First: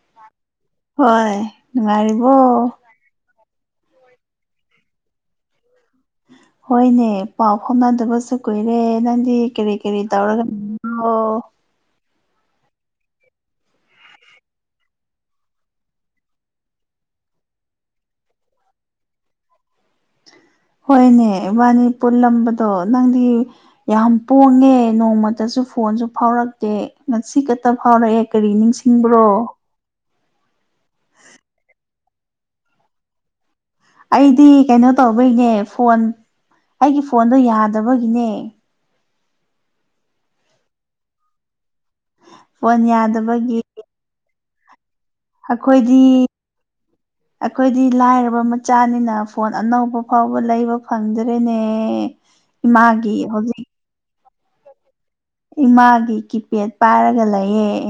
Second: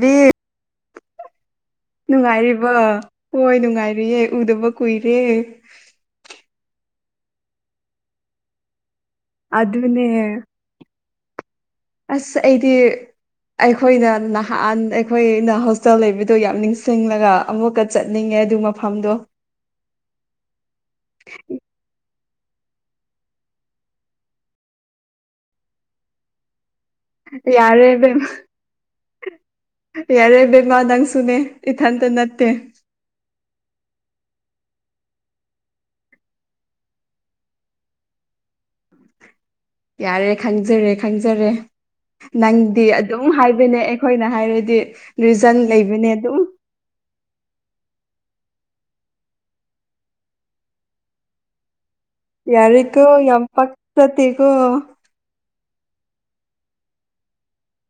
B ꯍꯣꯏ ꯅꯨꯉꯥꯏꯔꯤꯕꯣ ꯅꯨꯡꯉꯥꯏꯔꯤꯕ ꯍꯣꯏ ꯅꯨꯡꯉꯥꯏꯔꯤꯌꯦ ꯎꯗꯕ ꯀꯨꯏꯔꯦ꯫ ꯍꯣꯏꯅꯦ ꯄꯥꯎ ꯐꯥꯎꯅꯗꯕꯁꯨ ꯀꯨꯏꯔꯦ ꯅꯪꯗꯤ ꯀꯔꯤ ꯀꯔꯤ ꯑꯗꯨꯅꯦ ꯇꯧꯔꯒ ꯑꯣ ꯑꯁ ꯑꯩꯗꯤ ꯑꯩꯈꯣꯏꯅ ꯅꯍꯥꯟ ꯑꯩꯈꯣꯏꯅ ꯍꯣꯁꯇꯦꯜ ꯂꯩꯕꯗꯣ ꯌꯥꯝ ꯅꯤꯡꯁꯤꯡꯂꯒ ꯑꯃꯨꯛꯀ ꯆꯠꯅꯤꯡꯉꯦ ꯑꯗꯨ ꯃ ꯐꯝꯗꯣ ꯍꯣꯏꯅꯦ ꯏꯕꯥꯟꯅꯤ ꯄꯨꯟꯂꯝꯝꯕꯗꯣ ꯅꯪꯗꯤ꯫ ꯌꯥꯝ ꯄꯣꯡꯉꯦ ꯅꯣꯡꯃꯇꯁꯨ ꯐꯣꯟꯁꯨ ꯐꯥꯎꯔꯛꯇꯦ꯫ ꯉꯁꯤ ꯈꯛꯇ ꯌꯥꯔꯦ ꯕꯦꯝ ꯐꯥꯎꯔꯛꯑꯦ ꯀꯔꯤ ꯅꯤꯡꯁꯤꯡꯕ꯭ꯔꯣ꯫ ꯌꯥꯔꯦ ꯕꯦꯝꯃ ꯅꯪ ꯁꯨꯅꯦ ꯏꯊꯟꯇ ꯅꯠꯇꯦ꯫ ꯑꯩꯗꯤ ꯀꯩꯅꯣ ꯇꯧꯕꯒꯤꯅꯦ ꯐꯣꯟ ꯑꯩꯒꯤ ꯐꯣꯟꯗꯣ ꯌꯥꯗꯕꯒꯤꯅꯦ꯫ ꯌꯥꯔꯦ ꯈꯪꯖꯔꯦ ꯈꯪꯖꯔꯦ ꯐꯣꯟ ꯅꯪꯗꯤ ꯑꯗꯨꯝ ꯌꯥꯗꯕꯒꯤ ꯍꯥꯏꯕꯅꯦ ꯑꯩꯈꯣꯏꯅ ꯍꯥꯏꯔꯗꯤ ꯔꯤꯖꯟ ꯑꯩꯈꯣꯏꯗꯤ ꯂꯩꯕꯅꯦ ꯑꯗꯨꯝ ꯑꯩꯈꯣꯏꯗꯤ ꯂꯥꯏꯔꯕ ꯃꯆꯥꯅꯤꯅ ꯐꯣꯟ ꯑꯅꯧꯕ ꯐꯥꯎꯕ ꯂꯩꯕ ꯐꯪꯗ꯭ꯔꯦꯅꯦ꯫ ꯌꯥꯔꯦꯀꯣ ꯏꯃꯥꯒꯤ ꯌꯥꯝ ꯍꯧꯖꯤꯛ ꯄꯛꯆꯗꯦꯀꯣ ꯏꯃꯥꯒꯤ ꯀꯤꯄꯦꯗ ꯄꯥꯏꯔꯒ ꯂꯩꯑꯦ꯫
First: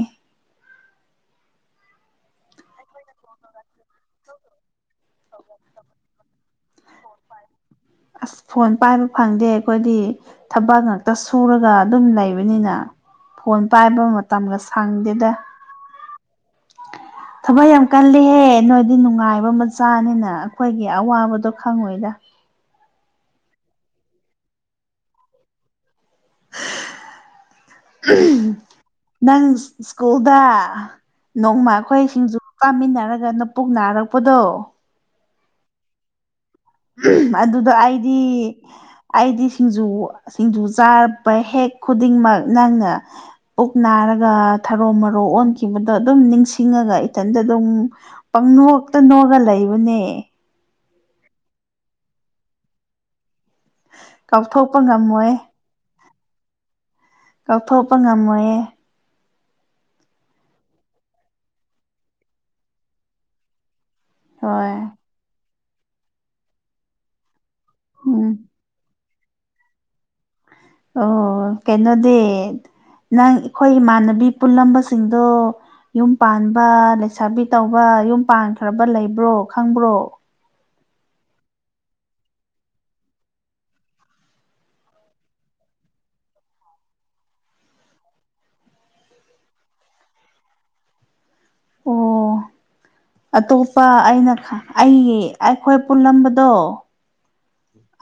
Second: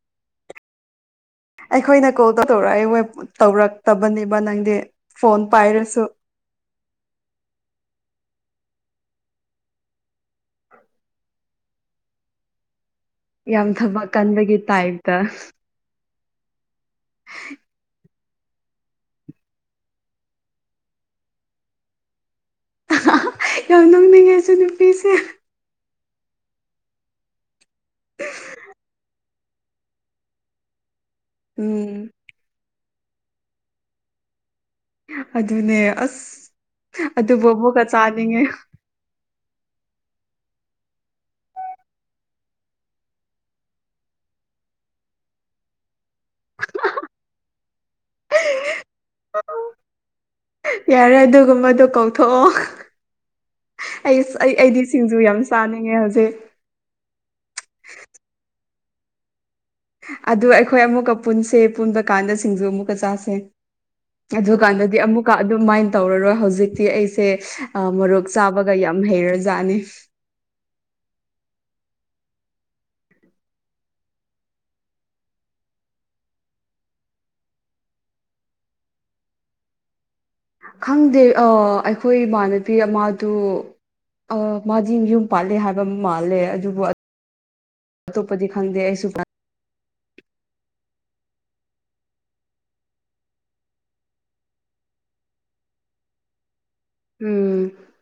ꯑꯩꯈꯣꯏꯅ ꯀꯣꯜ ꯇꯧꯔꯛꯏ ꯋꯦꯛ ꯇꯧꯔꯛꯇꯕꯅꯦꯕ ꯅꯪꯗꯤ ꯐꯣꯟ ꯄꯥꯏꯔꯁꯨ꯫ ꯑꯁ ꯐꯣꯟ ꯄꯥꯏꯕ ꯐꯪꯗꯦ ꯑꯩꯈꯣꯏꯗꯤ ꯊꯕꯛ ꯉꯥꯛꯇ ꯁꯨꯔꯒ ꯑꯗꯨꯝ ꯂꯩꯕꯅꯤꯅ꯫ ꯐꯣꯟ ꯌꯥꯝ ꯄꯥꯏꯕ ꯊꯕꯛ ꯃꯇꯝꯒ ꯀꯟꯕꯒꯤ ꯇꯥꯏꯞꯇ ꯁꯪꯗꯦꯗ꯫ ꯊꯕꯛ ꯌꯥꯝ ꯀꯜꯂꯦꯍꯦ ꯅꯣꯏꯗꯤ ꯅꯨꯡꯉꯥꯏꯕ ꯃꯆꯥꯅꯤꯅ ꯑꯩꯈꯣꯏꯒꯤ ꯑꯋꯥꯕꯗꯣ ꯈꯪꯉꯣꯏꯗ꯫ ꯌꯥꯝ ꯅꯣꯛꯅꯤꯡꯉꯦ ꯑꯁꯤ ꯅꯨꯄꯤꯁꯦ꯫ ꯅꯪ ꯁ꯭ꯀꯨꯜꯗ ꯅꯣꯡꯃ ꯑꯩꯈꯣꯏ ꯎꯝ ꯁꯤꯡꯖꯨ ꯇꯥꯃꯤꯟꯅꯔꯒ ꯅꯄꯨꯛ ꯅꯥꯔꯛꯄꯗꯣ ꯑꯗꯨꯅꯦ ꯑꯁ ꯑꯗꯨꯕꯨ ꯑꯗꯨꯗ ꯑꯃꯨꯛꯀ ꯑꯩꯗꯤ ꯆꯥꯅꯤꯡꯉꯦ ꯑꯩꯗꯤ ꯁꯤꯡꯖꯨ ꯁꯤꯡꯖꯨ ꯆꯥꯕ ꯍꯦꯛ ꯈꯨꯗꯤꯡꯃꯛ ꯅꯪꯅ ꯄꯨꯛ ꯅꯥꯔꯒ ꯊꯔꯣ ꯃꯔꯣ ꯑꯣꯟꯈꯤꯕꯗꯣ ꯑꯗꯨꯝ ꯅꯤꯡꯁꯤꯡꯉꯒ ꯏꯊꯟꯗ ꯑꯗꯨꯝ ꯄꯪꯅꯣꯛꯇ ꯅꯣꯛꯑꯒ ꯂꯩꯕꯅꯦ꯫ ꯌꯥꯔꯦ ꯑꯗꯨꯒꯨꯝꯕꯗꯣ ꯀꯧꯊꯣꯛꯑꯣ꯫ ꯑꯩꯁ ꯑꯩ ꯀꯥꯎꯊꯣꯛꯄ ꯑꯩꯗꯤ ꯁꯤꯡꯖꯨ ꯉꯝꯃꯣꯏ ꯌꯥꯝ ꯆꯥꯅꯤꯡꯉꯦ ꯍꯧꯖꯤꯛ꯫ ꯀꯥꯎꯊꯣꯛꯄ ꯉꯝꯃꯣꯏꯌꯦ꯫ ꯑꯗꯨ ꯑꯩꯈꯣꯏ ꯑꯃꯨꯛꯀ ꯄꯨꯟꯁꯦ ꯄꯨꯟꯕ ꯀꯥꯟꯗ ꯁꯤꯡꯖꯨ ꯑꯃꯨꯛꯀ ꯆꯥꯁꯦ꯫ ꯑꯗꯨ ꯍꯣꯏ ꯀꯥꯟꯗꯗꯤ ꯑꯃꯨꯛꯀ ꯑꯗꯨꯃꯥꯏꯅ ꯇꯧꯔꯔꯣꯏ ꯍꯧꯖꯤꯛꯇꯤ ꯑꯩꯁꯦ ꯃꯔꯣꯛ ꯎꯝ ꯆꯥꯕ ꯒ ꯌꯥꯝ ꯍꯩꯔꯖꯥꯠꯅꯦ꯫ ꯑꯣ ꯀꯩꯅꯣꯗꯤ ꯅꯪ ꯑꯩꯈꯣꯏ ꯏꯃꯥꯟꯅꯕꯤ ꯄꯨꯜꯂꯝꯕꯁꯤꯡꯗꯣ ꯌꯨꯝ ꯄꯥꯟꯕ ꯂꯩꯁꯥꯕꯤ ꯇꯧꯕ ꯌꯨꯝ ꯄꯥꯟꯈ꯭ꯔꯕ ꯂꯩꯕ꯭ꯔꯣ ꯈꯪꯕ꯭ꯔꯣ꯫ ꯈꯪꯗꯦ ꯑꯩꯈꯣꯏ ꯏꯃꯥꯟꯅꯕꯤ ꯑꯃꯗꯨ ꯑ ꯃꯥꯗꯤ ꯌꯨꯝ ꯄꯥꯜꯂꯦ ꯍꯥꯏꯕ ꯃꯥꯜꯂꯦ ꯑꯗꯨꯕꯨ ꯑꯇꯣꯞꯄꯗꯤ ꯈꯪꯗꯦ ꯑꯩꯁꯨ ꯑꯣ꯫ ꯑꯇꯣꯞꯄ ꯑꯩꯅ ꯑꯩ ꯑꯩꯈꯣꯏ ꯄꯨꯜꯂꯝꯕꯗꯣ ꯎꯝ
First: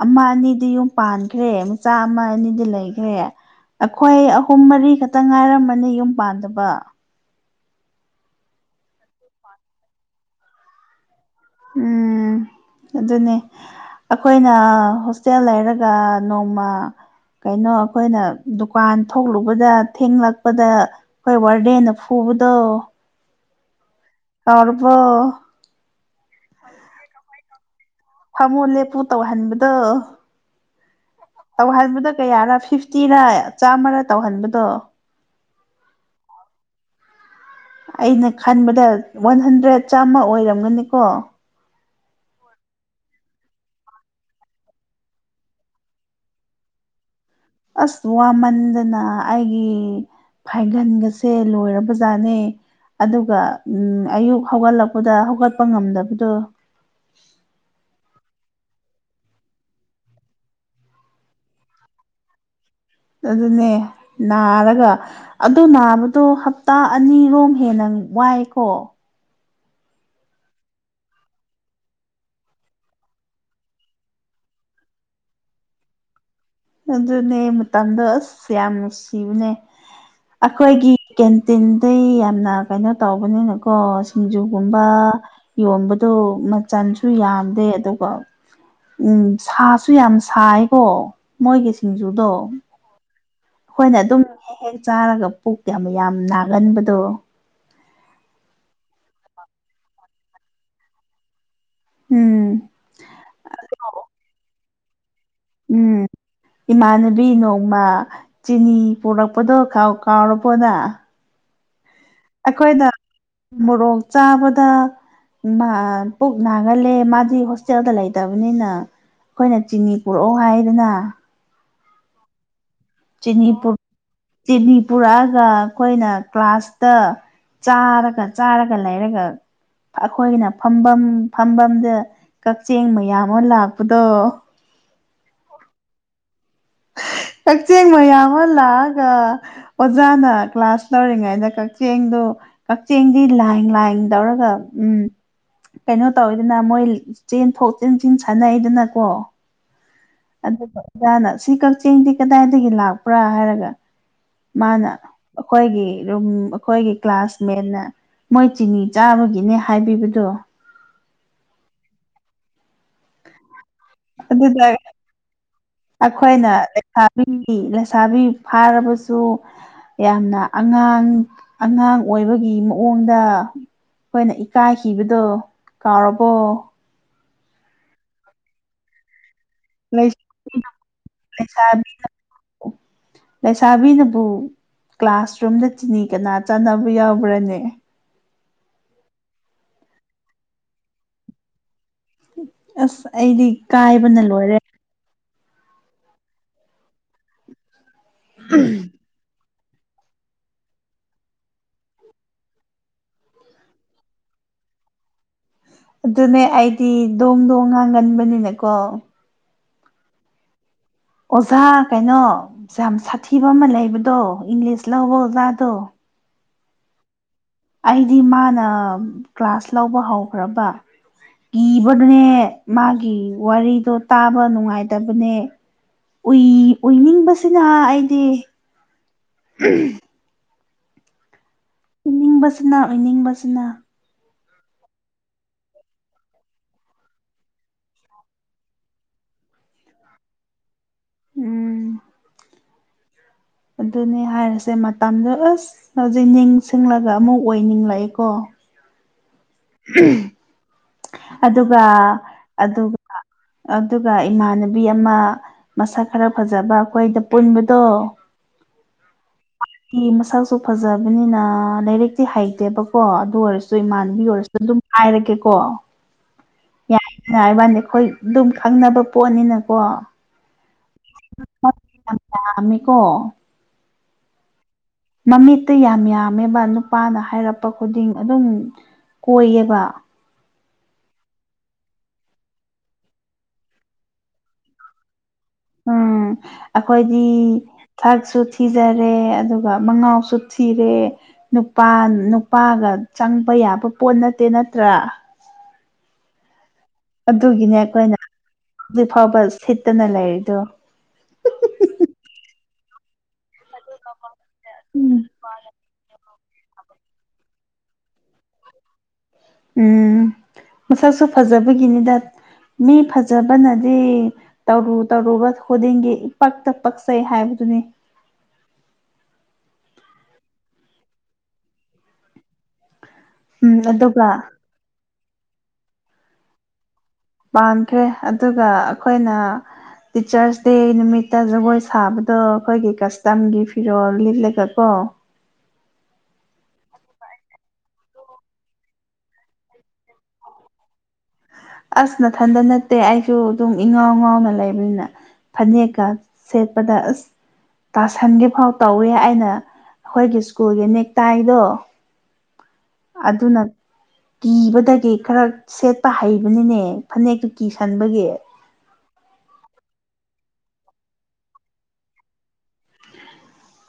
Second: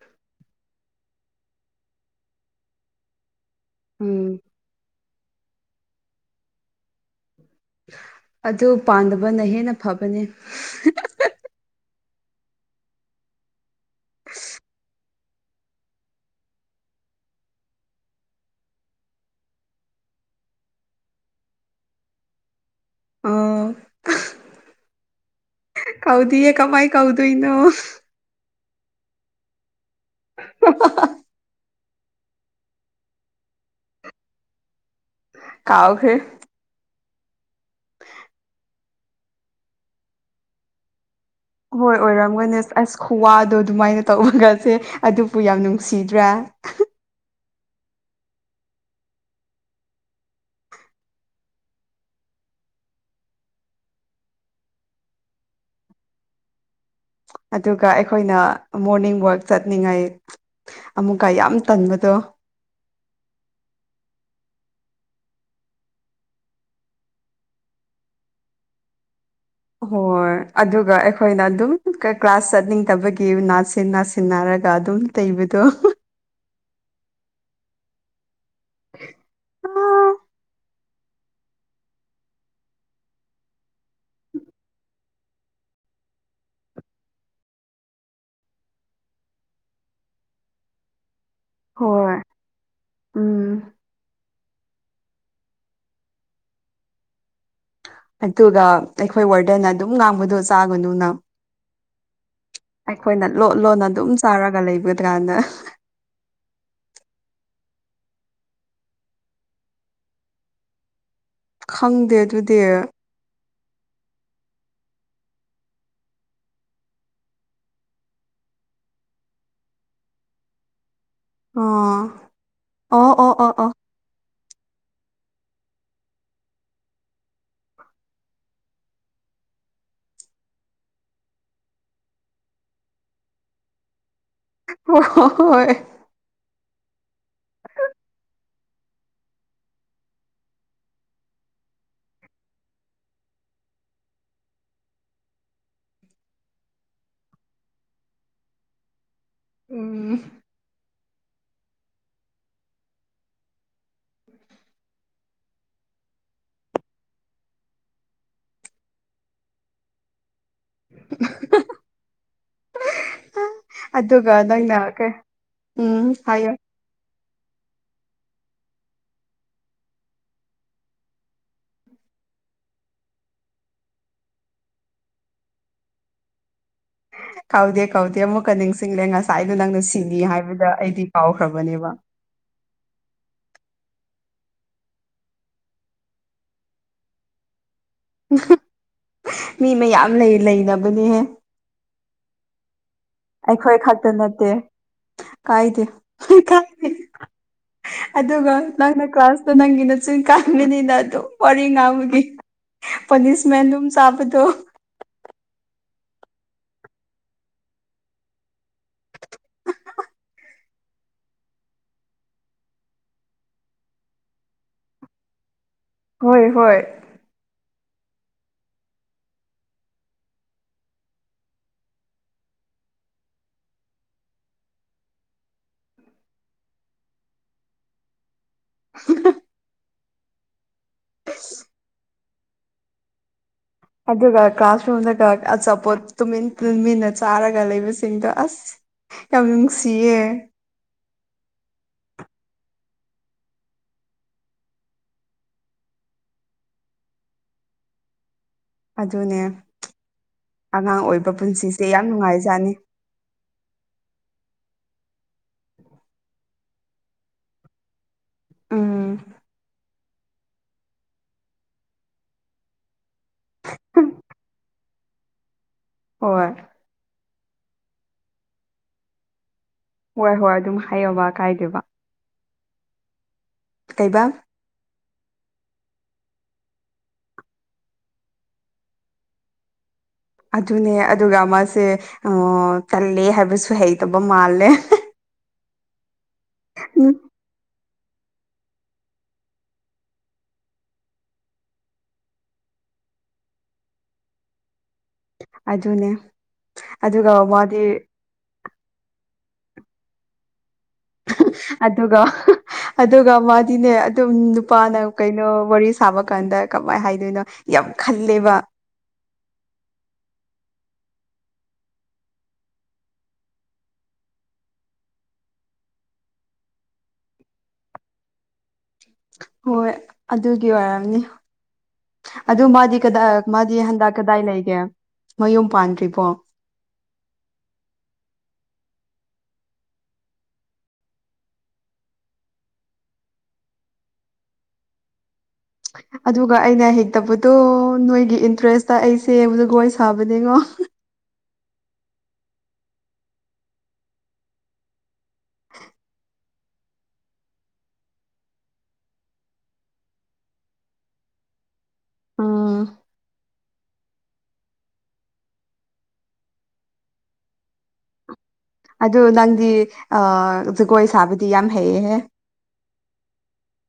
ꯑꯃ ꯑꯅꯤꯗꯤ ꯌꯨꯝ ꯄꯥꯟꯈ꯭ꯔꯦ ꯃꯆꯥ ꯑꯃ ꯑꯅꯤꯗꯤ ꯂꯩꯈ꯭ꯔꯦ꯫ ꯑꯩꯈꯣꯏ ꯎꯝ ꯑꯍꯨꯝ ꯃꯔꯤ ꯈꯛꯇ ꯉꯥꯏꯔꯝꯃꯅꯤ ꯌꯨꯝ ꯄꯥꯟꯗꯕ꯫ ꯑꯗꯨ ꯄꯥꯟꯗꯕꯅ ꯍꯦꯟꯅ ꯐꯕꯅꯦ ꯎꯝ ꯑꯗꯨꯅꯦ꯫ ꯑꯩꯈꯣꯏꯅ ꯍꯣꯁꯇꯦꯜ ꯂꯩꯔꯒ ꯅꯣꯡꯃ ꯀꯩꯅꯣ ꯑꯩꯈꯣꯏꯅ ꯗꯨꯀꯥꯟ ꯊꯣꯛꯂꯨꯕꯗ ꯊꯦꯡꯂꯛꯄꯗ ꯑꯩꯈꯣꯏ ꯋꯥꯔꯗꯦꯅ ꯐꯨꯕꯗꯣ꯫ ꯎꯝ ꯀꯥꯎꯔꯕꯣ꯫ ꯀꯥꯎꯗꯤꯌꯦ ꯀꯃꯥꯏ ꯀꯥꯎꯗꯣꯏꯅꯣ꯫ ꯐꯝꯃꯨ ꯂꯦꯞꯄꯨ ꯇꯧꯍꯟꯕꯗꯣ꯫ [unintelligible] ꯇꯧꯍꯟꯕꯗ ꯀꯌꯥꯔ ꯐꯤꯐꯇꯤꯔ ꯆꯥꯃꯔ ꯇꯧꯍꯟꯕꯗꯣ꯫ ꯀꯥꯎꯈ꯭ꯔꯦ꯫ ꯑꯩꯅ ꯈꯟꯕꯗ ꯋꯥꯟ ꯍꯟꯗ꯭ꯔꯦꯠ ꯆꯥꯝꯃ ꯑꯣꯏꯔꯝꯒꯅꯤꯀꯣ꯫ ꯍꯣꯏ ꯑꯣꯏꯔꯝꯒꯅꯦꯁ ꯑꯁ ꯈꯨꯋꯥꯗꯣ ꯑꯗꯨꯃꯥꯏꯅ ꯇꯧꯕꯒꯁꯦ ꯑꯗꯨꯕꯨ ꯌꯥꯝ ꯅꯨꯡꯁꯤꯗ꯭ꯔꯥ꯫ ꯑꯁ ꯋꯥꯃꯟꯗꯅ ꯑꯩꯒꯤ ꯐꯥꯏꯒꯟꯒꯁꯦ ꯂꯣꯏꯔꯕꯖꯥꯠꯅꯦ꯫ ꯑꯗꯨꯒ ꯑꯌꯨꯛ ꯍꯧꯒꯠꯂꯛꯄꯗ ꯍꯧꯒꯠꯄ ꯉꯝꯗꯕꯗꯣ꯫ ꯑꯗꯨꯒ ꯑꯩꯈꯣꯏꯅ ꯃꯣꯔꯅꯤꯡ ꯋꯥꯛ ꯆꯠꯅꯤꯡꯉꯥꯏ ꯑꯃꯨꯛꯀ ꯌꯥꯝ ꯇꯟꯕꯗꯣ꯫ ꯑꯗꯨꯅꯦ ꯅꯥꯔꯒ ꯑꯗꯨ ꯅꯥꯕꯗꯣ ꯍꯞꯇꯥ ꯑꯅꯤꯔꯣꯝ ꯍꯦꯟꯅ ꯋꯥꯏꯀꯣ꯫ ꯍꯣꯏ ꯑꯗꯨꯒ ꯑꯩꯈꯣꯏꯅ ꯑꯗꯨꯝ ꯀ꯭ꯂꯥꯁ ꯆꯠꯅꯤꯡꯗꯕꯒꯤ ꯅꯥꯁꯤꯟ ꯅꯥꯁꯤꯟꯅꯔꯒ ꯑꯗꯨꯝ ꯇꯩꯕꯗꯣ꯫ ꯑꯗꯨꯅꯦ ꯃꯇꯝꯗꯣ ꯑꯁ ꯌꯥꯝ ꯅꯨꯡꯁꯤꯕꯅꯦ ꯑꯩꯈꯣꯏꯒꯤ ꯀꯦꯟꯇꯤꯟꯗꯩ ꯌꯥꯝꯅ ꯀꯩꯅꯣ ꯇꯧꯕꯅꯤꯅꯀꯣ ꯁꯤꯡꯖꯨꯒꯨꯝꯕ ꯌꯣꯟꯕꯗꯣ ꯃꯆꯟꯁꯨ ꯌꯥꯝꯗꯦ ꯑꯗꯨꯒ ꯎꯝ ꯁꯥꯁꯨ ꯌꯥꯝ ꯁꯥꯏꯀꯣ ꯃꯣꯏꯒꯤ ꯍꯣꯏ ꯁꯤꯡꯖꯨꯗꯣ ꯎꯝ ꯑꯩꯈꯣꯏꯅ ꯑꯗꯨꯝ ꯍꯦꯛ ꯍꯦꯛ ꯆꯥꯔꯒ ꯄꯨꯛꯛꯇꯤ ꯌꯥꯝ ꯌꯥꯝ ꯅꯥꯒꯟꯕꯗꯣ ꯑꯗꯨꯒ ꯑꯩꯈꯣꯏ ꯋꯥꯔꯗꯦꯟ ꯑꯗꯨꯝ ꯉꯥꯡꯕꯗꯣ ꯆꯥꯒꯅꯨꯅ ꯎꯝ ꯑꯩꯈꯣꯏꯅ ꯂꯣꯠ ꯂꯣꯟꯅ ꯑꯗꯨꯝ ꯆꯥꯔꯒ ꯂꯩꯕꯗ꯭ꯔꯥꯅ ꯎꯝ ꯏꯃꯥꯟꯅꯕꯤ ꯅꯣꯡꯃ ꯆꯤꯅꯤ ꯄꯨꯔꯛꯄꯗꯣ ꯀꯥꯎꯔꯕꯣ ꯅꯪ ꯈꯪꯗꯦ ꯑꯗꯨꯗꯤ ꯑꯩꯈꯣꯏꯅ ꯃꯣꯔꯣꯛ ꯆꯥꯕꯗ ꯃꯥ ꯄꯨꯛ ꯅꯥꯒꯜꯂꯦ ꯃꯥꯗꯤ ꯍꯣꯁꯇꯦꯜꯗ ꯂꯩꯇꯕꯅꯤꯅ ꯑꯩꯈꯣꯏꯅ ꯆꯤꯅꯤ ꯄꯨꯔꯛꯑꯣ ꯍꯥꯏꯌꯦꯗꯅ ꯑꯣ ꯑꯣ ꯑꯣ ꯑꯣ ꯆꯤꯅꯤꯄꯨ ꯆꯤꯅꯤꯄꯨꯔꯛꯑꯒ ꯑꯩꯈꯣꯏꯅ ꯀ꯭ꯂꯥꯁꯇ ꯆꯥꯔꯒ ꯆꯥꯔꯒ ꯂꯩꯔꯒ ꯑꯩꯈꯣꯏꯒꯤꯅ ꯐꯝꯕꯝ ꯐꯝꯕꯝꯗ ꯀꯛꯆꯤꯡ ꯃꯌꯥꯝ ꯑꯃ ꯂꯥꯛꯄꯗꯣ ꯍꯣ ꯍꯣꯏ ꯀꯛꯆꯤꯡ ꯃꯌꯥꯝ ꯑꯃ ꯂꯥꯛꯑꯒ ꯑꯣꯖꯥꯅ ꯀ꯭ꯂꯥꯁ ꯇꯧꯔꯤꯉꯩꯗ ꯀꯛꯆꯤꯡꯗꯨ ꯀꯛꯆꯤꯡꯗꯤ ꯂꯥꯏ ꯂꯥꯏ ꯇꯧꯔꯒ ꯎꯝ ꯀꯩꯅꯣ ꯇꯧꯋꯤꯗꯅ ꯃꯣꯏ ꯆꯦꯟꯊꯣꯛ ꯆꯦꯟꯆꯤꯜ ꯁꯥꯟꯅꯩꯗꯅꯀꯣ ꯎꯝ ꯑꯗꯨꯒ ꯑꯣꯖꯥꯅ ꯁꯤ ꯀꯛꯆꯤꯡꯗꯤ ꯀꯗꯥꯏꯗꯒꯤ ꯂꯥꯛꯄ꯭ꯔꯥ ꯍꯥꯏꯔꯒ ꯃꯥꯅ ꯑꯩꯈꯣꯏꯒꯤ ꯔꯨꯝ ꯑꯩꯈꯣꯏꯒꯤ ꯀ꯭ꯂꯥꯁꯃꯦꯠꯅ ꯃꯣꯏ ꯆꯤꯅꯤ ꯆꯥꯕꯒꯤꯅꯦ ꯍꯥꯏꯕꯤꯕꯗꯣ [unintelligible] ꯑꯗꯨꯒ ꯑꯗꯨꯗ ꯅꯪꯅ ꯀꯩ ꯎꯝ ꯑꯩꯈꯣꯏꯅ ꯍꯥꯏꯌꯣ ꯕꯤ ꯂꯩꯁꯥꯕꯤ ꯐꯥꯔꯕꯁꯨ ꯌꯥꯝꯅ ꯑꯉꯥꯡ ꯑꯉꯥꯡ ꯑꯣꯏꯕꯒꯤ ꯃꯑꯣꯡꯗ ꯑꯩꯈꯣꯏꯅ ꯏꯀꯥꯏꯈꯤꯕꯗꯣ ꯀꯥꯎꯔꯕꯣ ꯀꯥꯎꯗꯦ ꯀꯥꯎꯗꯦ ꯑꯃꯨꯛꯀ ꯅꯤꯡꯁꯤꯡꯉꯦ ꯉꯁꯥꯏꯗꯣ ꯅꯪꯅ ꯆꯤꯅꯤ ꯍꯥꯏꯕꯗꯣ ꯑꯩꯗꯤ ꯀꯥꯎꯈ꯭ꯔꯕꯅꯦꯕ ꯑꯣ ꯂꯩꯁꯥꯕꯤꯅꯕꯨ ꯀ꯭ꯂꯥꯁꯔꯨꯝꯗ ꯆꯤꯅꯤ ꯀꯅꯥ ꯆꯥꯟꯅꯕ ꯌꯥꯎꯕ꯭ꯔꯅꯦ ꯃꯤ ꯃꯌꯥꯝ ꯂꯩ ꯂꯩꯅꯕꯅꯦꯍꯦ ꯑꯁ ꯑꯩꯗꯤ ꯑꯩꯈꯣꯏ ꯈꯛꯇ ꯢꯀꯥꯏꯕꯅ ꯅꯠꯇꯦ ꯂꯣꯏꯔꯦ ꯀꯥꯏꯗꯦ ꯀꯥꯏꯗꯦ ꯑꯗꯨꯒ ꯅꯪꯅ ꯀ꯭ꯂꯥꯁ ꯑꯗꯣ ꯅꯪꯒꯤ ꯅꯆꯨꯤꯡ ꯀꯥꯟꯕꯅꯤꯅ ꯑꯗꯨꯝ ꯋꯥꯔꯤ ꯉꯥꯡꯕꯒꯤ ꯄꯅꯤꯁꯃꯦꯟ ꯑꯗꯨꯝ ꯆꯥꯕꯗꯣ ꯑꯗꯨꯅꯦ ꯑꯩꯗꯤ ꯗꯣꯡ ꯗꯣꯡ ꯉꯥꯡꯒꯟꯕꯅꯤꯅꯀꯣ ꯑꯣꯖꯥ ꯀꯩꯅꯣ ꯌꯥꯝ ꯁꯥꯊꯤꯕ ꯑꯃ ꯂꯩꯕꯗꯣ ꯏꯪꯂꯤꯁ ꯂꯧꯕ ꯑꯣꯖꯥꯗꯣ ꯍꯣꯏ ꯍꯣꯏ ꯑꯩꯗꯤ ꯃꯥꯅ ꯀ꯭ꯂꯥꯁ ꯂꯧꯕ ꯍꯧꯈ꯭ꯔꯕ ꯀꯤꯕꯅꯦ ꯃꯥꯒꯤ ꯋꯥꯔꯤꯗꯣ ꯇꯥꯕ ꯅꯨꯡꯉꯥꯏꯇꯕꯅꯦ ꯎꯏ ꯎꯏꯅꯤꯡꯕꯁꯤꯅ ꯑꯩꯗꯤ [unintelligible] [unintelligible] ꯑꯁ ꯏꯅꯤꯡꯕꯁꯤꯅ ꯑꯣꯏꯅꯤꯡꯕꯁꯤꯅ ꯑꯗꯨꯒ ꯀ꯭ꯂꯥꯁꯔꯨꯝꯗꯒ ꯑꯆꯥꯄꯣꯠ ꯇꯨꯃꯤꯟ ꯇꯨꯃꯤꯟꯅ ꯆꯥꯔꯒ ꯂꯩꯕꯁꯤꯡꯗꯣ ꯑꯁ ꯌꯥꯝ ꯅꯨꯡꯁꯤꯌꯦ ꯎꯝ ꯑꯗꯨꯅꯦ ꯍꯥꯏꯔꯁꯦ ꯃꯇꯝꯗꯣ ꯑꯁ ꯍꯧꯖꯤꯛ ꯅꯤꯡꯁꯤꯡꯂꯥꯒ ꯑꯃꯨꯛ ꯑꯣꯏꯅꯤꯡ ꯂꯛꯑꯦꯀꯣ? ꯑꯗꯨꯅꯦ ꯑꯉꯥꯡ ꯑꯣꯏꯕ ꯑꯗꯨꯒ ꯄꯨꯟꯁꯤꯁꯦ ꯌꯥꯝ ꯅꯨꯉꯥꯏꯖꯠꯅꯤ꯫ ꯑꯗꯨꯒ ꯑꯗꯨꯒ ꯏꯃꯥꯟꯅꯕꯤ ꯑꯃ ꯃꯁꯛ ꯈꯔ ꯐꯖꯕ ꯑꯈꯣꯏꯗ ꯄꯨꯟꯕꯗꯣ? ꯎꯝ ꯀꯤ ꯃꯁꯛꯁꯨ ꯐꯖꯕꯅꯤꯅ ꯂꯥꯏꯔꯛꯇꯤ ꯍꯩꯇꯦꯕꯀꯣ ꯑꯗꯨ ꯑꯣꯏꯔꯁꯨ ꯏꯃꯥꯟꯅꯕꯤ ꯑꯣꯏꯔꯁꯨ ꯑꯗꯨꯝ ꯍꯥꯏꯔꯒꯦꯀꯣ? ꯍꯣꯏ ꯌꯥꯏ ꯅꯨꯉꯥꯏ [unintelligible] ꯈꯣꯏ ꯑꯗꯨꯝ ꯈꯪꯅꯕ ꯄꯣꯠꯅꯤꯅꯀꯣ ꯍꯣꯏ ꯍꯣꯏ ꯑꯗꯨꯝ ꯍꯥꯏꯌꯣꯕ ꯀꯥꯏꯗꯕ ꯌꯥꯝ ꯌꯥꯝꯃꯤꯀꯣ ꯀꯩꯕꯥ ꯃꯃꯤꯠꯇ ꯌꯥꯝ ꯌꯥꯝꯃꯦꯕ ꯅꯨꯄꯥꯅ ꯍꯥꯏꯔꯛꯄ ꯈꯨꯗꯤꯡ ꯑꯗꯨꯝ ꯀꯣꯏꯌꯦꯕ ꯑꯗꯨꯅꯦ ꯑꯗꯨꯒ ꯃꯥꯁꯦ [unintelligible] ꯇꯜꯂꯦ ꯍꯥꯏꯕꯁꯨ ꯍꯩꯇꯕ ꯃꯥꯜꯂꯦ ꯑꯈꯣꯏꯗꯤ ꯊꯥꯛꯁꯨ ꯊꯤꯖꯔꯦ ꯑꯗꯨꯒ ꯃꯉꯥꯎꯁꯨ ꯊꯤꯔꯦ ꯅꯨꯄꯥ ꯅꯨꯄꯥꯒ ꯆꯪꯕ ꯌꯥꯕ ꯄꯣꯠ ꯅꯠꯇꯦ ꯅꯠꯇ꯭ꯔꯥ? ꯑꯗꯨꯅꯦ ꯑꯗꯨꯒ ꯑꯗꯨꯒꯤꯅꯦ ꯃꯥꯗꯤ ꯑꯈꯣꯏꯅ ꯖꯤꯛ ꯐꯥꯎꯕ ꯁꯤꯠꯇꯅ ꯂꯩꯔꯤꯗꯣ ꯑꯗꯨꯒꯣ ꯑꯗꯨꯒ ꯃꯥ ꯇꯤꯅꯦ ꯑꯗꯨꯝ ꯅꯨꯄꯥꯅ ꯎꯝ ꯀꯩꯅꯣ ꯋꯥꯔꯤ ꯁꯥꯕꯛ ꯀꯥꯟꯗ ꯀꯃꯥꯏ ꯍꯥꯏꯗꯣꯏꯅꯣ ꯌꯥꯝ ꯈꯜꯂꯦꯕ ꯎꯝ ꯃꯁꯛꯁꯨ ꯐꯖꯕꯒꯤꯅꯤꯗ ꯃꯤ ꯐꯖꯕꯅꯗꯤ ꯇꯧꯔꯨ ꯇꯧꯔꯨꯕ ꯈꯨꯗꯤꯡꯒꯤ ꯏꯄꯛꯇ ꯄꯛꯆꯩ ꯍꯥꯏꯕꯗꯨꯅꯤ꯫ ꯍꯣꯏ ꯑꯗꯨꯒꯤ ꯑꯣꯏꯔꯝꯅꯤ ꯑꯗꯨ ꯃꯥꯗꯤ ꯀꯗꯥ ꯃꯥꯗꯤ ꯎꯝ ꯍꯟꯗꯛ ꯑꯗꯨꯒ ꯀꯗꯥꯏ ꯂꯩꯒꯦ ꯃꯌꯨꯝ ꯄꯥꯟꯗ꯭ꯔꯤꯕꯣ ꯄꯥꯟꯈ꯭ꯔꯦ ꯑꯗꯨꯒ ꯑꯩꯈꯣꯏꯅ ꯇꯤꯆ꯭ꯔꯁ ꯗꯦ ꯅꯨꯃꯤꯠꯇ ꯖꯒꯣꯏ ꯁꯥꯕꯗꯣ ꯑꯩꯈꯣꯏꯒꯤ ꯀꯁꯇꯝꯒꯤ ꯐꯤꯔꯣꯜ ꯂꯤꯠꯂꯒ ꯀꯣ ꯑꯗꯨꯒ ꯑꯩꯅ ꯍꯩꯇꯕꯗꯣ ꯅꯣꯏꯒꯤ ꯏꯟꯇ꯭ꯔꯦꯁꯇ ꯑꯩꯁꯦ ꯖꯒꯣꯏ ꯁꯥꯕꯅꯦꯉꯣ ꯑꯁ ꯅꯊꯟꯗ ꯅꯠꯇꯦ ꯑꯩꯁꯨ ꯑꯗꯨꯝ ꯏꯉꯥꯎ ꯉꯥꯎꯅ ꯂꯩꯕꯅꯤꯅ ꯐꯅꯦꯛꯀꯥ ꯁꯦꯠꯄꯗ ꯑꯁ ꯇꯥꯁꯟꯒꯦꯐꯥꯎ ꯇꯧꯋꯦ ꯑꯩꯅ ꯑꯈꯣꯏꯒꯤ ꯁ꯭ꯀꯨꯜꯒꯤ ꯅꯦꯛ ꯇꯥꯏꯗꯣ ꯎꯝ [unintelligible] ꯀꯤꯕꯗꯒꯤ ꯈꯔ ꯁꯦꯠꯄ ꯍꯩꯕꯅꯤꯅꯦ ꯐꯅꯦꯛꯇꯨ ꯀꯤꯁꯟꯕꯒꯤ꯫ ꯑꯗꯨ ꯅꯪꯗꯤ ꯑ ꯖꯒꯣꯏ ꯁꯥꯕꯗꯤ ꯌꯥꯝ ꯍꯩꯌꯦꯍꯦ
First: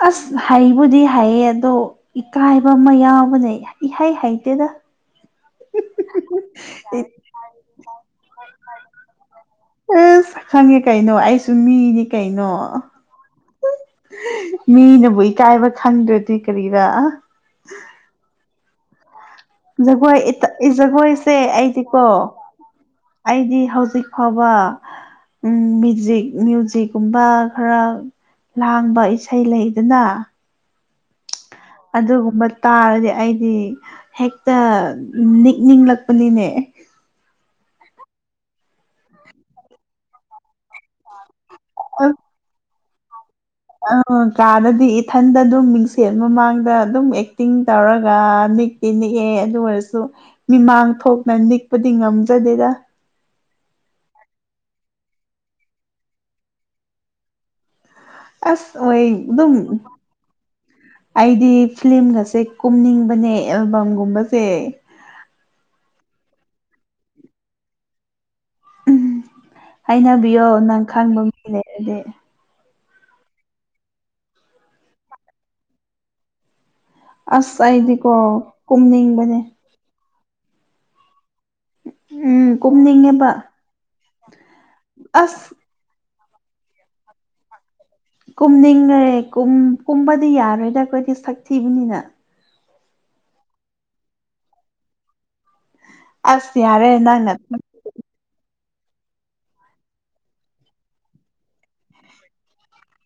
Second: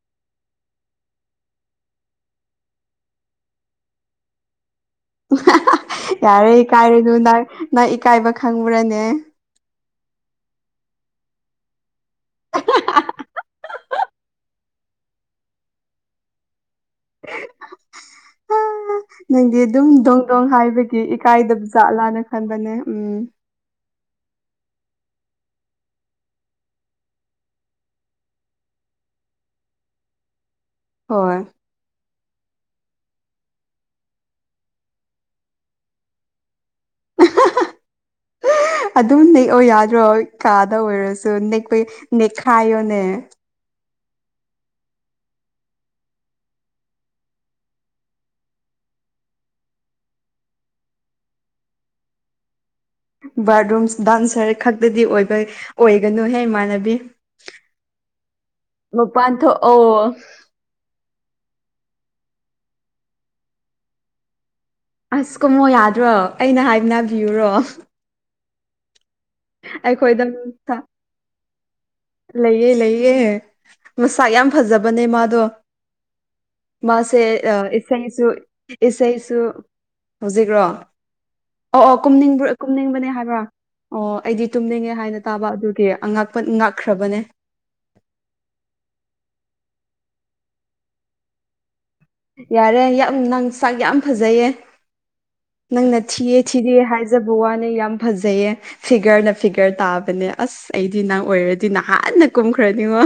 ꯑꯁ ꯍꯩꯕꯨꯗꯤ ꯍꯩꯌꯦ ꯑꯗꯣ ꯏꯀꯥꯏꯕ ꯑꯃ ꯌꯥꯎꯕꯅꯦ ꯏꯍꯩ ꯍꯩꯇꯦꯗ ꯌꯥꯔꯦ ꯏꯀꯥꯏꯔꯨꯅꯨ ꯅꯪ ꯅꯪ ꯏꯀꯥꯏꯕ ꯈꯪꯕ꯭ꯔꯥꯅꯦ ꯑꯁ ꯈꯪꯉꯦ ꯀꯩꯅꯣ ꯑꯩꯁꯨ ꯃꯤꯅꯤ ꯀꯩꯅꯣ꯫ ꯃꯤꯅꯕꯨ ꯏꯀꯥꯏꯕ ꯈꯪꯗ꯭ꯔꯗꯤ ꯀꯔꯤꯔꯥ- ꯑꯥ ꯅꯪꯗꯤ ꯑꯗꯨꯝ ꯖꯒꯣꯏ ꯗꯣꯡ ꯗꯣꯡ ꯍꯥꯏꯕꯒꯤ ꯖꯒꯣꯏꯁꯦ ꯏꯀꯥꯏꯗꯕ ꯑꯩꯗꯤꯀꯣ ꯖꯥꯠꯂꯥꯅ ꯈꯟꯕꯅꯦ ꯎꯝ꯫ ꯑꯩꯗꯤ ꯍꯧꯖꯤꯛ ꯐꯕ ꯎꯝ ꯃꯤꯖꯤꯛ ꯃ꯭ꯌꯨꯖꯤꯛꯀꯨꯝꯕ ꯈꯔ ꯂꯥꯡꯕ ꯏꯁꯩ ꯂꯩꯗꯅꯥ ꯍꯣꯏ ꯑꯗꯨꯒꯨꯝꯕ ꯇꯥꯔꯗꯤ ꯑꯩꯗꯤ ꯍꯦꯛꯇ ꯅꯤꯛꯅꯤꯡꯂꯛꯄꯅꯤꯅꯦ ꯑꯗꯨꯝ ꯅꯤꯛꯑꯣ ꯌꯥꯗ꯭ꯔꯣ ꯀꯥꯗ ꯑꯣꯏꯔꯁꯨ ꯅꯤꯛ__ ꯀꯨꯏ ꯅꯦꯈꯥꯏꯌꯣꯅꯦ ꯑꯧ ꯀꯥꯗꯗꯤ ꯏꯊꯟꯗ ꯑꯗꯨꯝ ꯃꯤꯡꯁꯦꯜ ꯃꯃꯥꯡꯗ ꯑꯗꯨꯝ ꯑꯦꯛꯇꯤꯡ ꯇꯧꯔꯒ ꯅꯤꯛ ꯇꯤꯅꯤꯛꯑꯦ ꯑꯗꯨ ꯑꯣꯏꯔꯁꯨ ꯃꯤꯃꯥꯡ ꯊꯣꯛꯅ ꯅꯤꯛꯄꯗꯤ ꯉꯝꯖꯗꯦꯗ ꯕꯥꯠꯔꯨꯝ ꯗꯥꯟꯁꯔ ꯈꯛꯇꯗꯤ ꯑꯣꯏꯕ ꯑꯣꯏꯒꯅꯨꯍꯦ ꯏꯃꯥꯟꯅꯕꯤ ꯑꯁ ꯑꯣꯏ ꯃꯄꯥꯟ ꯑꯗꯨꯝ ꯊꯣꯛ ꯑꯣ ꯑꯩꯗꯤ ꯐꯤꯂꯤꯝꯒꯁꯦ ꯀꯨꯝꯅꯤꯡꯕꯅꯦ ꯑꯦꯜꯕꯝꯒꯨꯝꯕꯁꯦ ꯑꯁ ꯀꯨꯝꯃꯣ ꯌꯥꯗ꯭ꯔꯣ ꯑꯩꯅ ꯍꯥꯏꯅꯕꯤꯌꯨꯔꯣ ꯑꯩꯈꯣꯏꯗ ꯍꯥꯏꯅꯕꯤꯌꯣ ꯅꯪ ꯈꯪꯕ ꯃꯤ ꯂꯩꯔꯗꯤ ꯂꯩꯌꯦ ꯂꯩꯌꯦ ꯃꯁꯛ ꯌꯥꯝ ꯐꯖꯕꯅꯦ ꯃꯥꯗꯣ꯫ ꯃꯥꯁꯦ ꯑꯁ ꯑꯥ ꯑꯩꯗꯤꯀꯣ ꯏꯁꯩꯁꯨ ꯏꯁꯩꯁꯨ ꯀꯨꯝꯅꯤꯡꯕꯅꯦ ꯍꯧꯖꯤꯛꯔꯣ ꯑꯣ ꯑꯣ ꯎꯝ ꯀꯨꯝꯅꯤꯡꯕꯔ ꯑꯥ ꯀꯨꯝꯅꯤꯡꯕꯅꯦ ꯀꯨꯝꯅꯤꯡꯉꯦꯕ ꯍꯥꯏꯕ ꯑꯣ ꯑꯩꯗꯤ ꯇꯨꯝꯅꯤꯡꯉꯦ ꯍꯥꯏꯅ ꯑꯁ ꯇꯥꯕ ꯑꯗꯨꯒꯤ ꯑꯉꯛꯄ ꯉꯛꯈ꯭ꯔꯕꯅꯦ ꯀꯨꯝꯅꯤꯡꯉꯦ ꯀꯨꯝ ꯀꯨꯝꯕꯗꯤ ꯌꯥꯔꯣꯏꯗ ꯑꯩꯈꯣꯏꯗꯤ ꯁꯛ ꯊꯤꯕꯅꯤꯅ꯫ ꯌꯥꯔꯦ ꯌꯥꯝ ꯅꯪ ꯁꯥꯛ ꯌꯥꯝ ꯐꯖꯩꯌꯦ ꯅꯪꯅꯠ__ ꯊꯤꯑꯦ ꯑꯁ ꯊꯤꯗꯦ ꯌꯥꯔꯦ ꯍꯥꯏꯖꯕ ꯅꯪꯅ ꯋꯥꯅꯦ ꯌꯥꯝ ꯐꯖꯩꯌꯦ ꯐꯤꯒꯔꯅ ꯐꯤꯒꯔ ꯇꯥꯕꯅꯦ ꯑꯁ ꯑꯁ ꯑꯩꯗꯤ ꯅꯪ ꯑꯣꯏꯔꯗꯤ ꯅꯍꯥꯟꯅ ꯀꯨꯝꯈ꯭ꯔꯅꯤꯉꯣ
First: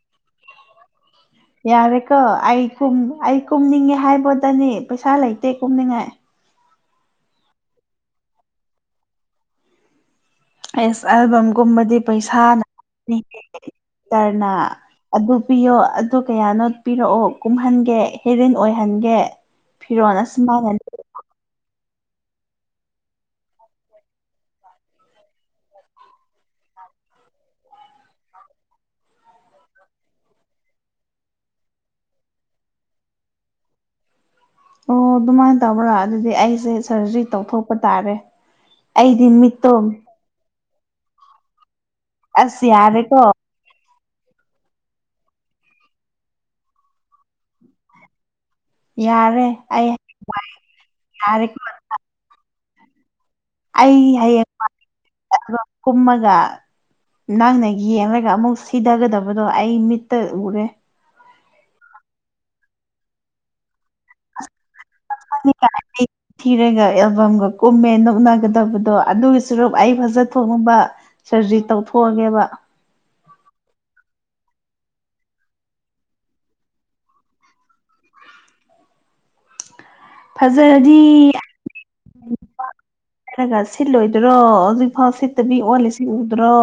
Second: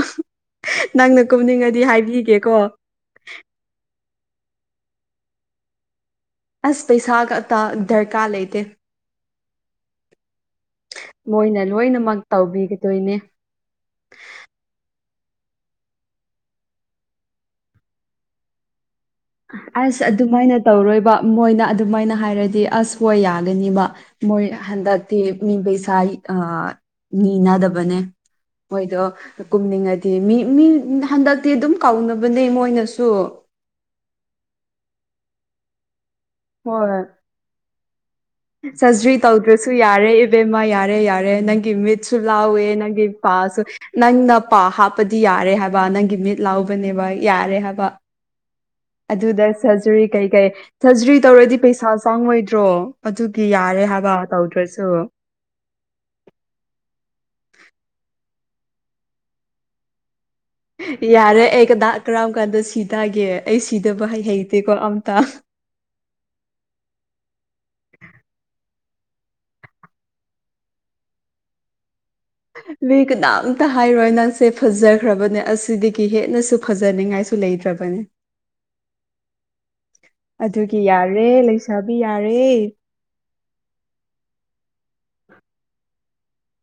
ꯅꯪꯅ ꯀꯨꯝꯅꯤꯡꯉꯗꯤ ꯍꯥꯏꯕꯤꯒꯦꯀꯣ ꯇꯨꯝ ꯑꯩꯛ__ ꯀꯨꯝꯅꯤꯡꯉꯦ ꯍꯥꯏꯕꯣꯗꯅꯦ ꯄꯩꯁꯥ ꯂꯩꯇꯦ ꯀꯨꯝꯅꯤꯉꯥꯏ ꯑꯁ ꯄꯩꯁꯥꯒ ꯑꯇꯥ ꯗꯔꯀꯥꯔ ꯂꯩꯇꯦ ꯑꯦꯁ ꯃꯣꯏꯅ ꯑꯦꯜꯕꯝꯒꯨꯝꯕꯗꯤ ꯂꯣꯏꯅꯃꯛ ꯄꯩꯁꯥꯅ ꯇꯧꯕꯤꯒꯗꯣꯏꯅꯦ [unintelligible] ꯇꯔꯅ ꯑꯗꯨ ꯄꯤꯌꯣ ꯑꯗꯨ ꯀꯌꯥꯅꯣ ꯄꯤꯔꯛꯑꯣ ꯀꯨꯝꯍꯟꯒꯦ ꯍꯦꯔꯤꯟ ꯑꯣꯏꯍꯟꯒꯦ ꯑꯁ ꯐꯤꯔꯣꯜ ꯑꯗꯨꯃꯥꯏꯅ ꯑꯁꯨꯃꯥꯏꯅ ꯇꯧꯔꯣꯏꯕ ꯃꯣꯏꯅ ꯑꯗꯨꯃꯥꯏꯅ ꯍꯥꯏꯔꯗꯤ ꯑꯁ ꯍꯣꯏ ꯌꯥꯒꯅꯤꯕ ꯃꯣꯏ ꯍꯟꯗꯛꯇꯤ ꯃꯤ ꯄꯩꯁꯥꯔꯤ ꯑꯥ ꯅꯤꯅꯗꯕꯅꯦ ꯃꯣꯏꯗꯣ ꯀꯨꯝꯅꯤꯡꯉꯗꯤ ꯃꯤ ꯃꯤ ꯍꯟꯗꯛꯇꯤ ꯑꯗꯨꯝ ꯀꯥꯎꯅꯕꯅꯦ ꯃꯣꯏꯅꯁꯨ ꯑꯣ ꯑꯗꯨꯃꯥꯏꯅ ꯇꯧꯕ꯭ꯔꯥ ꯑꯗꯨꯗꯤ ꯑꯩꯁꯦ ꯁꯔꯖ꯭ꯔꯤ ꯇꯧꯊꯣꯛꯄ ꯇꯥꯔꯦ ꯁꯔꯖ꯭ꯔꯤ ꯑꯩꯗꯤ ꯇꯧꯗ꯭ꯔꯁꯨ ꯃꯤꯠꯇꯣ ꯌꯥꯔꯦ ꯏꯕꯦꯝꯃ ꯌꯥꯔꯦ ꯌꯥꯔꯦ ꯅꯪꯒꯤ ꯃꯤꯠ ꯆꯨ ꯂꯥꯎꯋꯦ ꯑꯁ ꯅꯪꯒꯤ ꯌꯥꯔꯦꯀꯣ ꯄꯥꯁꯨ ꯅꯪꯅ ꯄꯥ ꯍꯥꯞꯄꯗꯤ ꯌꯥꯔꯦ ꯍꯥꯏꯕ ꯅꯪꯒꯤ ꯃꯤꯠ ꯂꯥꯎꯕꯅꯦꯕ ꯌꯥꯔꯦ ꯍꯥꯏꯕ ꯌꯥꯔꯦ ꯑꯗꯨꯗ ꯑꯩ ꯁꯔꯖꯥꯔꯤ ꯀꯩ ꯀꯩ ꯁꯔꯖ꯭ꯔꯤ ꯇꯧꯔꯗꯤ ꯌꯥꯔꯦꯀꯣ ꯄꯩꯁꯥ ꯆꯪ ꯉꯣꯏꯗ꯭ꯔꯣ? ꯑꯗꯨꯒꯤ ꯌꯥꯔꯦ ꯍꯥꯏꯕ ꯇꯧꯗ꯭ꯔꯁꯨ ꯑꯦꯜꯕꯝ ꯀꯨꯝꯃꯒ ꯅꯪꯅ ꯌꯦꯡꯔꯒ ꯑꯃꯨꯛ ꯁꯤꯗꯥꯒꯗꯕꯗꯣ ꯑꯩ ꯃꯤꯠꯇ ꯎꯔꯦ ꯌꯥꯔꯦ ꯑꯩ ꯀꯗꯥ ꯀꯔꯝ ꯀꯥꯟꯗ ꯁꯤꯗꯥꯒꯦ ꯑꯩ ꯁꯤꯗꯕ ꯍꯩ ꯍꯩꯇꯦꯀꯣ ꯑꯝꯇ [unintelligible] ꯊꯤꯔꯒ ꯑꯦꯜꯕꯝꯒ ꯀꯨꯝꯃꯦ ꯅꯣꯛꯅꯒꯗꯕꯗꯣ ꯑꯗꯨꯒꯤ ꯁꯨꯔꯨꯛ ꯑꯩ ꯐꯥꯖ ꯊꯣꯛꯅꯕ ꯁꯔꯖ꯭ꯔꯤ ꯇꯧꯊꯣꯛꯑꯒꯦꯕ ꯃꯤ ꯀꯅꯥꯝꯇ ꯍꯥꯏꯔꯣꯏ ꯅꯪꯁꯦ ꯐꯖꯈ꯭ꯔꯕꯅꯦ ꯑꯁꯤꯗꯒꯤ ꯍꯦꯟꯅꯁꯨ ꯐꯖꯅꯤꯡꯉꯥꯏꯁꯨ ꯁꯨ ꯂꯩꯇ꯭ꯔꯕꯅꯦ [unintelligible] ꯑꯗꯨꯒꯤ ꯌꯥꯔꯦ ꯂꯩꯁꯥꯕꯤ ꯌꯥꯔꯦ [unintelligible] ꯈ꯭ꯔꯒꯥ ꯁꯤꯠꯂꯣꯏꯗ꯭ꯔꯣ ꯍꯧꯖꯤꯛꯐꯥꯎ ꯁꯤꯠꯇꯕꯤ ꯑꯣꯜꯂꯤꯁꯤ ꯎꯗ꯭ꯔꯣ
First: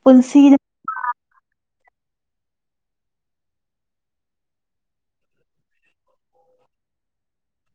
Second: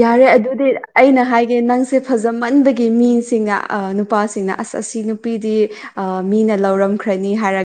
ꯌꯥꯔꯦ ꯄꯨꯟꯁꯤꯗ ꯑꯗꯨꯗꯤꯠ ꯑꯩꯅ ꯍꯥꯏꯒꯦ ꯅꯪꯁꯦ ꯐꯖꯥꯃꯟꯕꯒꯤ ꯃꯤꯁꯤꯡꯅ ꯑꯥ ꯅꯨꯄꯥꯁꯤꯡꯅ ꯑꯁ ꯑꯁꯤ ꯅꯨꯄꯤꯗꯤ ꯑꯥ ꯃꯤꯅ ꯂꯧꯔꯝꯈ꯭ꯔꯅꯤ ꯍꯥꯏꯔꯛ